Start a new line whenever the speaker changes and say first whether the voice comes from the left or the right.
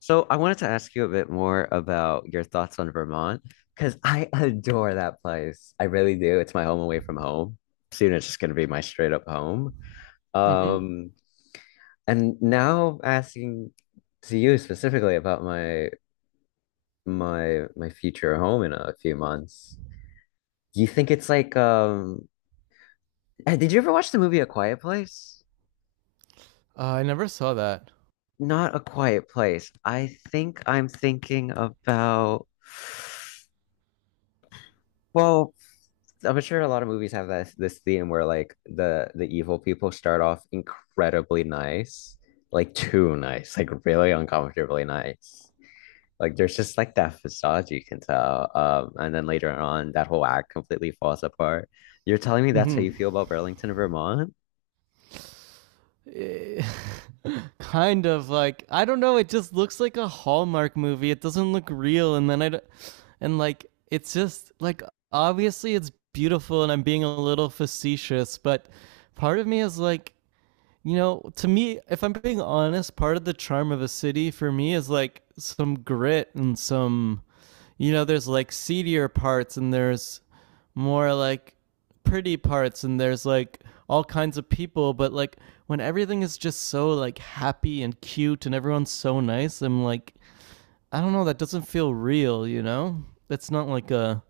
left: So I wanted to ask you a bit more about your thoughts on Vermont because I adore that place. I really do. It's my home away from home. Soon it's just going to be my straight up home.
right: hmm
left: Um, and now asking to you specifically about my my future home in a few months. Do you think it's like did you ever watch the movie A Quiet Place?
right: I never saw that.
left: Not A Quiet Place. I think I'm thinking about, well, I'm sure a lot of movies have this theme where like the evil people start off incredibly nice, like too nice, like really uncomfortably nice. Like there's just like that facade you can tell. And then later on, that whole act completely falls apart. You're telling me that's how
right: Hmm.
left: you feel about Burlington, Vermont?
right: Eh, kind of I don't know. It just looks like a Hallmark movie. It doesn't look real, and and like it's just like obviously it's beautiful, and I'm being a little facetious, but part of me is like, you know, to me, if I'm being honest, part of the charm of a city for me is like some grit and some, there's like seedier parts and there's more like pretty parts and there's like all kinds of people. But like when everything is just so like happy and cute and everyone's so nice, I'm like, I don't know, that doesn't feel real, That's not like a,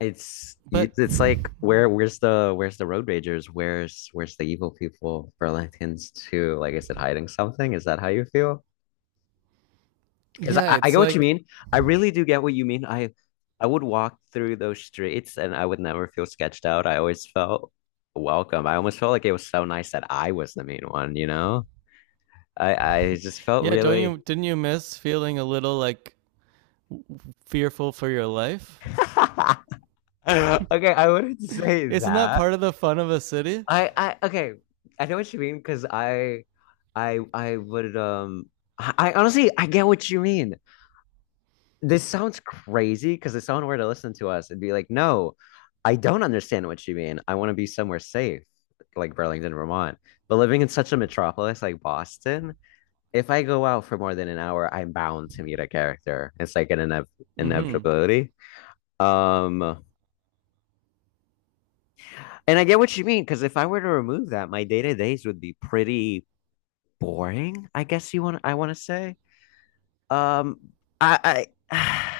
left: It's
right: but
left: it's like where's the road ragers? Where's the evil people? Burlington's too. Like, is it hiding something? Is that how you feel? Because
right: yeah,
left: I get
right: it's
left: what you
right: like,
left: mean. I really do get what you mean. I would walk through those streets and I would never feel sketched out. I always felt welcome. I almost felt like it was so nice that I was the main one, you know? I just felt
right: yeah, don't
left: really.
right: didn't you miss feeling a little like fearful for your life?
left: Okay, I wouldn't say
right: Isn't that
left: that.
right: part of the fun of a city?
left: I okay, I know what you mean because I I would um I honestly, I get what you mean. This sounds crazy because if someone were to listen to us, it'd be like, no, I don't understand what you mean. I want to be somewhere safe, like Burlington, Vermont. But living in such a metropolis like Boston, if I go out for more than an hour, I'm bound to meet a character. It's like an
right: Mm-hmm.
left: inevitability. Um, and I get what you mean because if I were to remove that, my day to days would be pretty boring. I guess you want I want to say. Um, I.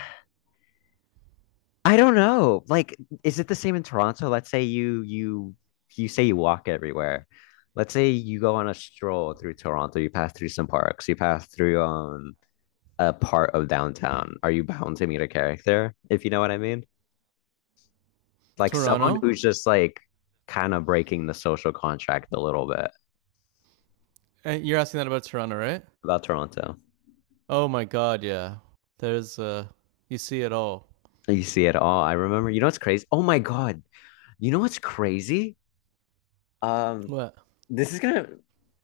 left: I don't know. Like, is it the same in Toronto? Let's say you say you walk everywhere. Let's say you go on a stroll through Toronto, you pass through some parks, you pass through a part of downtown. Are you bound to meet a character, if you know what I mean? Like someone
right: Toronto?
left: who's just like kind of breaking the social contract a little bit
right: You're asking that about Toronto, right?
left: about Toronto.
right: Oh my God, yeah. There's you see it all.
left: You see it all. I remember, you know what's crazy? Oh my God. You know what's crazy? Um,
right: What?
left: This is gonna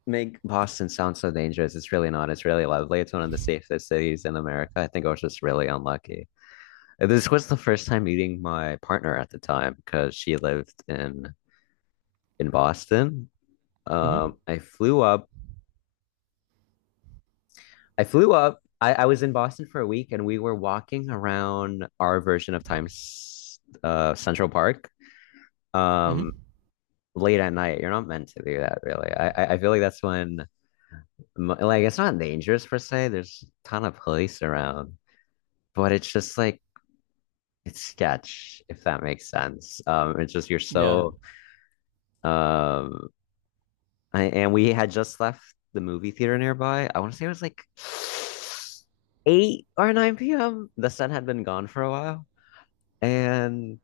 left: make Boston sound so dangerous. It's really not. It's really lovely. It's one of the safest cities in America. I think I was just really unlucky. This was the first time meeting my partner at the time because she lived in Boston.
right: Mm-hmm.
left: I flew up. I flew up. I was in Boston for a week, and we were walking around our version of Times Central Park, um,
right: Mm-hmm.
left: late at night. You're not meant to do that, really. I feel like that's when, like, it's not dangerous per se. There's a ton of police around, but it's just like it's sketch, if that makes sense. It's just you're Yeah.
right: Yeah.
left: So um, and we had just left the movie theater nearby. I want to say it was like 8 or 9 p.m. The sun had been gone for a while, and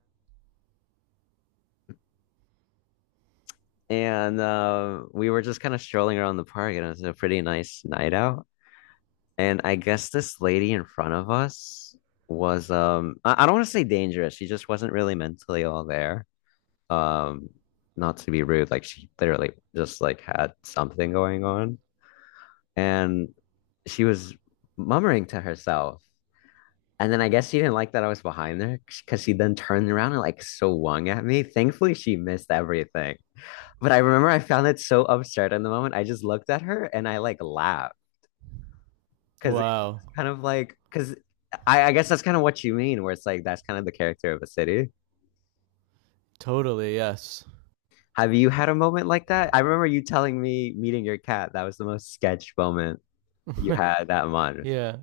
left: we were just kind of strolling around the park, and it was a pretty nice night out. And I guess this lady in front of us I don't want to say, dangerous. She just wasn't really mentally all there. Um Not to be rude, like she literally just like had something going on. And she was murmuring to herself. And then I guess she didn't like that I was behind her because she then turned around and like swung at me. Thankfully, she missed everything. But I remember I found it so absurd in the moment. I just looked at her and I like laughed because,
right: Wow.
left: kind of like, because I guess that's kind of what you mean, where it's like that's kind of the character of a city.
right: Totally. Yes.
left: Have you had a moment like that? I remember you telling me meeting your cat. That was the most sketch moment you had that month.
right: Yeah,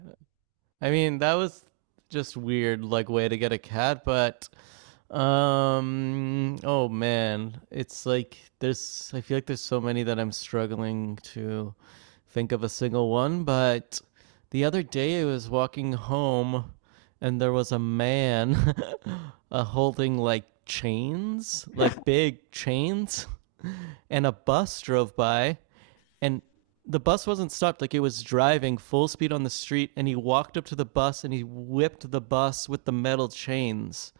right: I mean, that was just weird, like way to get a cat, but oh man. It's like there's I feel like there's so many that I'm struggling to think of a single one, but the other day I was walking home and there was a man holding like chains, like big chains, and a bus drove by and the bus wasn't stopped, like it was driving full speed on the street, and he walked up to the bus and he whipped the bus with the metal chains.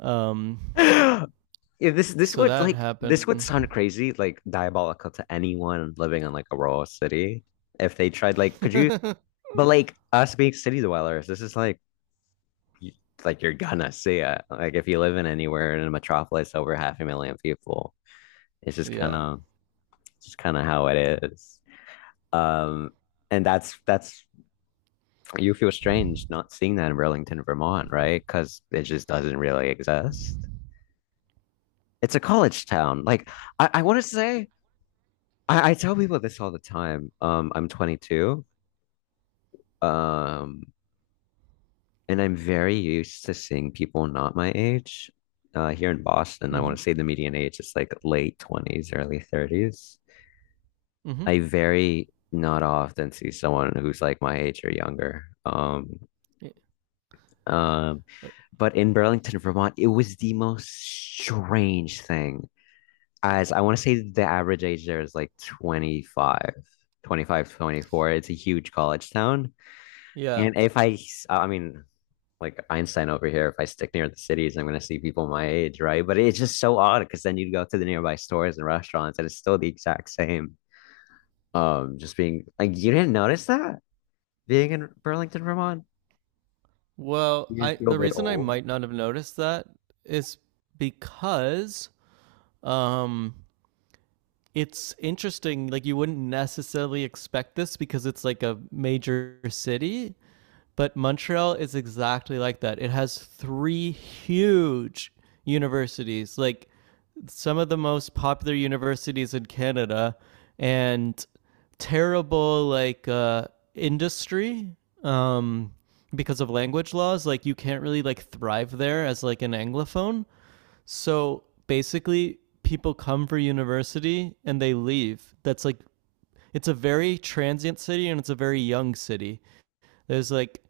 right: um
left: Yeah, this this
right: so
left: would
right: that
left: like this would
right: happened.
left: sound crazy, like diabolical to anyone living in like a rural city. If they tried, like, could you? But like us being city dwellers, this is like, y- like, you're gonna see it. Like if you live in anywhere in a metropolis over half a million people, it's just kind
right: Yeah.
left: of It's kind of how it is. Um, and that's you feel strange not seeing that in Burlington, Vermont, right? Because it just doesn't really exist. It's a college town. Like I want to say, I tell people this all the time. I'm 22, um, and I'm very used to seeing people not my age. Here in Boston,
right: mm
left: I want
right: mhm
left: to say the median age is like late 20s, early 30s.
right: Mm-hmm.
left: I very not often see someone who's like my age or younger. Um, but in Burlington, Vermont, it was the most strange thing. As I want to say the average age there is like 25, 25, 24. It's a huge college town.
right: Yeah,
left: And if I, I mean, like Einstein over here, if I stick near the cities, I'm going to see people my age, right? But it's just so odd because then you'd go to the nearby stores and restaurants and it's still the exact same. Just being like, you didn't notice that being in Burlington, Vermont? You
right: well, I
left: didn't feel a
right: the
left: bit
right: reason I
left: old?
right: might not have noticed that is because, um it's interesting, like you wouldn't necessarily expect this because it's like a major city. But Montreal is exactly like that. It has three huge universities, like some of the most popular universities in Canada, and terrible like industry, um, because of language laws. Like you can't really like thrive there as like an anglophone. So basically, people come for university and they leave. That's like it's a very transient city and it's a very young city. There's like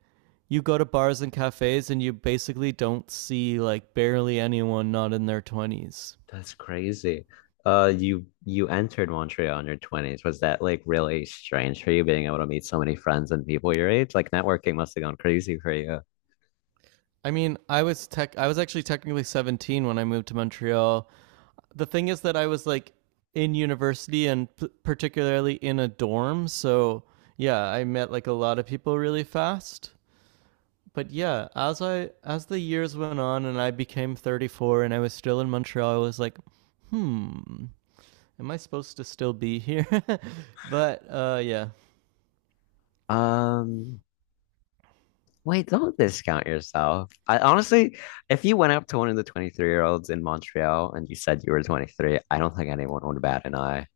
right: you go to bars and cafes and you basically don't see, like, barely anyone not in their 20s.
left: That's crazy. You entered Montreal in your 20s. Was that like really strange for you being able to meet so many friends and people your age? Like networking must have gone crazy for you.
right: I mean, I was actually technically 17 when I moved to Montreal. The thing is that I was like in university and particularly in a dorm, so yeah, I met like a lot of people really fast. But yeah, as the years went on and I became 34 and I was still in Montreal, I was like, "Hmm, am I supposed to still be here?" But yeah.
left: Um, Wait, don't discount yourself. I honestly, if you went up to one of the 23-year-olds in Montreal and you said you were 23, I don't think anyone would bat an eye.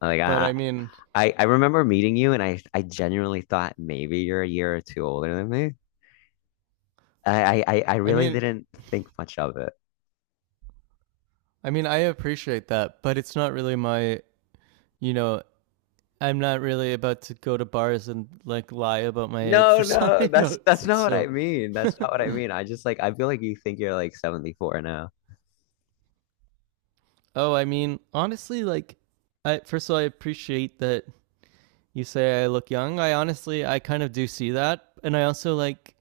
left: Like
right: But
left: I,
right: I mean
left: I, I remember meeting you and I genuinely thought maybe you're a year or two older than me. I
right: I
left: really
right: mean
left: didn't think much of it.
right: I mean, I appreciate that, but it's not really my, you know, I'm not really about to go to bars and like lie about my age
left: No,
right: for, some,
left: no,
right: you know,
left: that's
right: it's
left: that's
right: like
left: not what I
right: so.
left: mean. That's not what I mean. I just like I feel like you think you're like 74 now.
right: Oh, I mean, honestly, like, I first of all, I appreciate that you say I look young. I kind of do see that. And I also like,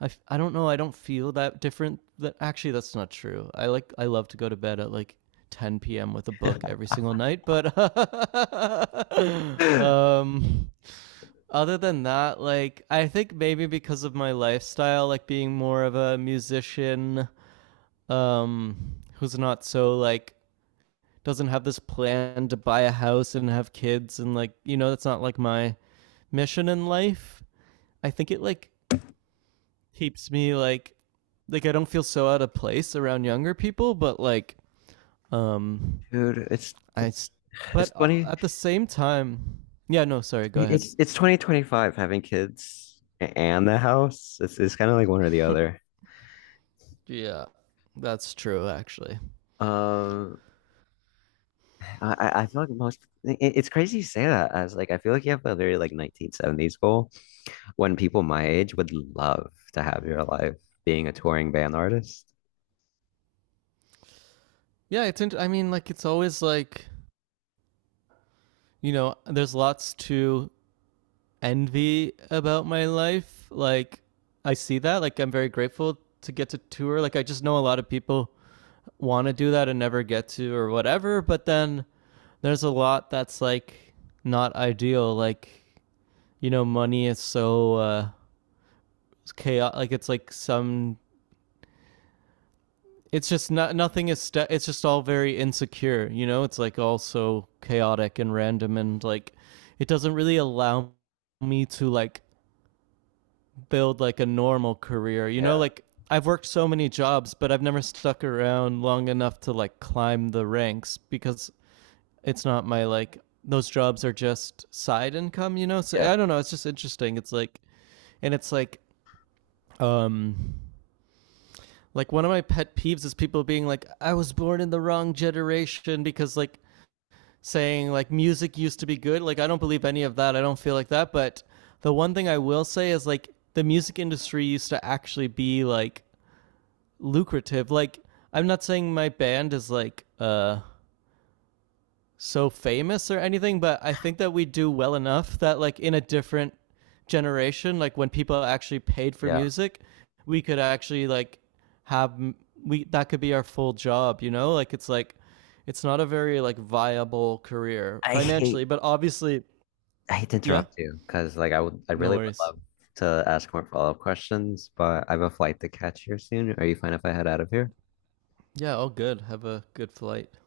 right: I don't know. I don't feel that different. That actually, that's not true. I love to go to bed at like 10 p.m. with a book every single night. But
left: Dude,
right: um, other than that, like, I think maybe because of my lifestyle, like being more of a musician, who's not so like, doesn't have this plan to buy a house and have kids and, like, you know, that's not like my mission in life. I think it like keeps me like, I don't feel so out of place around younger people, but like, um
left: it's it's,
right: I,
left: it's
right: but
left: funny.
right: at the same time, yeah, no, sorry, go ahead.
left: It's 2025 having kids and the house. It's kind of like one or the other.
right: Yeah. That's true, actually.
left: Um, I feel like it's crazy you say that as like I feel like you have a very like 1970s goal when people my age would love to have your life being a touring band artist.
right: Yeah, I mean, like, it's always like, you know, there's lots to envy about my life. Like, I see that. Like, I'm very grateful to get to tour. Like, I just know a lot of people want to do that and never get to or whatever, but then there's a lot that's like not ideal. Like, you know, money is so chaotic. Like it's like some. It's just not nothing is. It's just all very insecure. You know, it's like all so chaotic and random, and like it doesn't really allow me to like build like a normal career. You know,
left: Yeah,
right: like I've worked so many jobs, but I've never stuck around long enough to like climb the ranks because it's not my like, those jobs are just side income, you know? So
left: yeah,
right: I don't know, it's just interesting. It's like, and it's like um like one of my pet peeves is people being like, I was born in the wrong generation, because like saying like music used to be good. Like, I don't believe any of that. I don't feel like that, but the one thing I will say is like the music industry used to actually be like lucrative. Like I'm not saying my band is like so famous or anything, but I think that we do well enough that like in a different generation, like when people actually paid for
left: yeah.
right: music, we could actually like have, we that could be our full job, you know? Like, it's like it's not a very like viable career
left: I hate
right: financially, but obviously,
left: I hate to
right: yeah.
left: interrupt you because like I
right: No
left: really would
right: worries.
left: love to ask more follow-up questions, but I have a flight to catch here soon. Are you fine if I head out of here?
right: Yeah, all good. Have a good flight.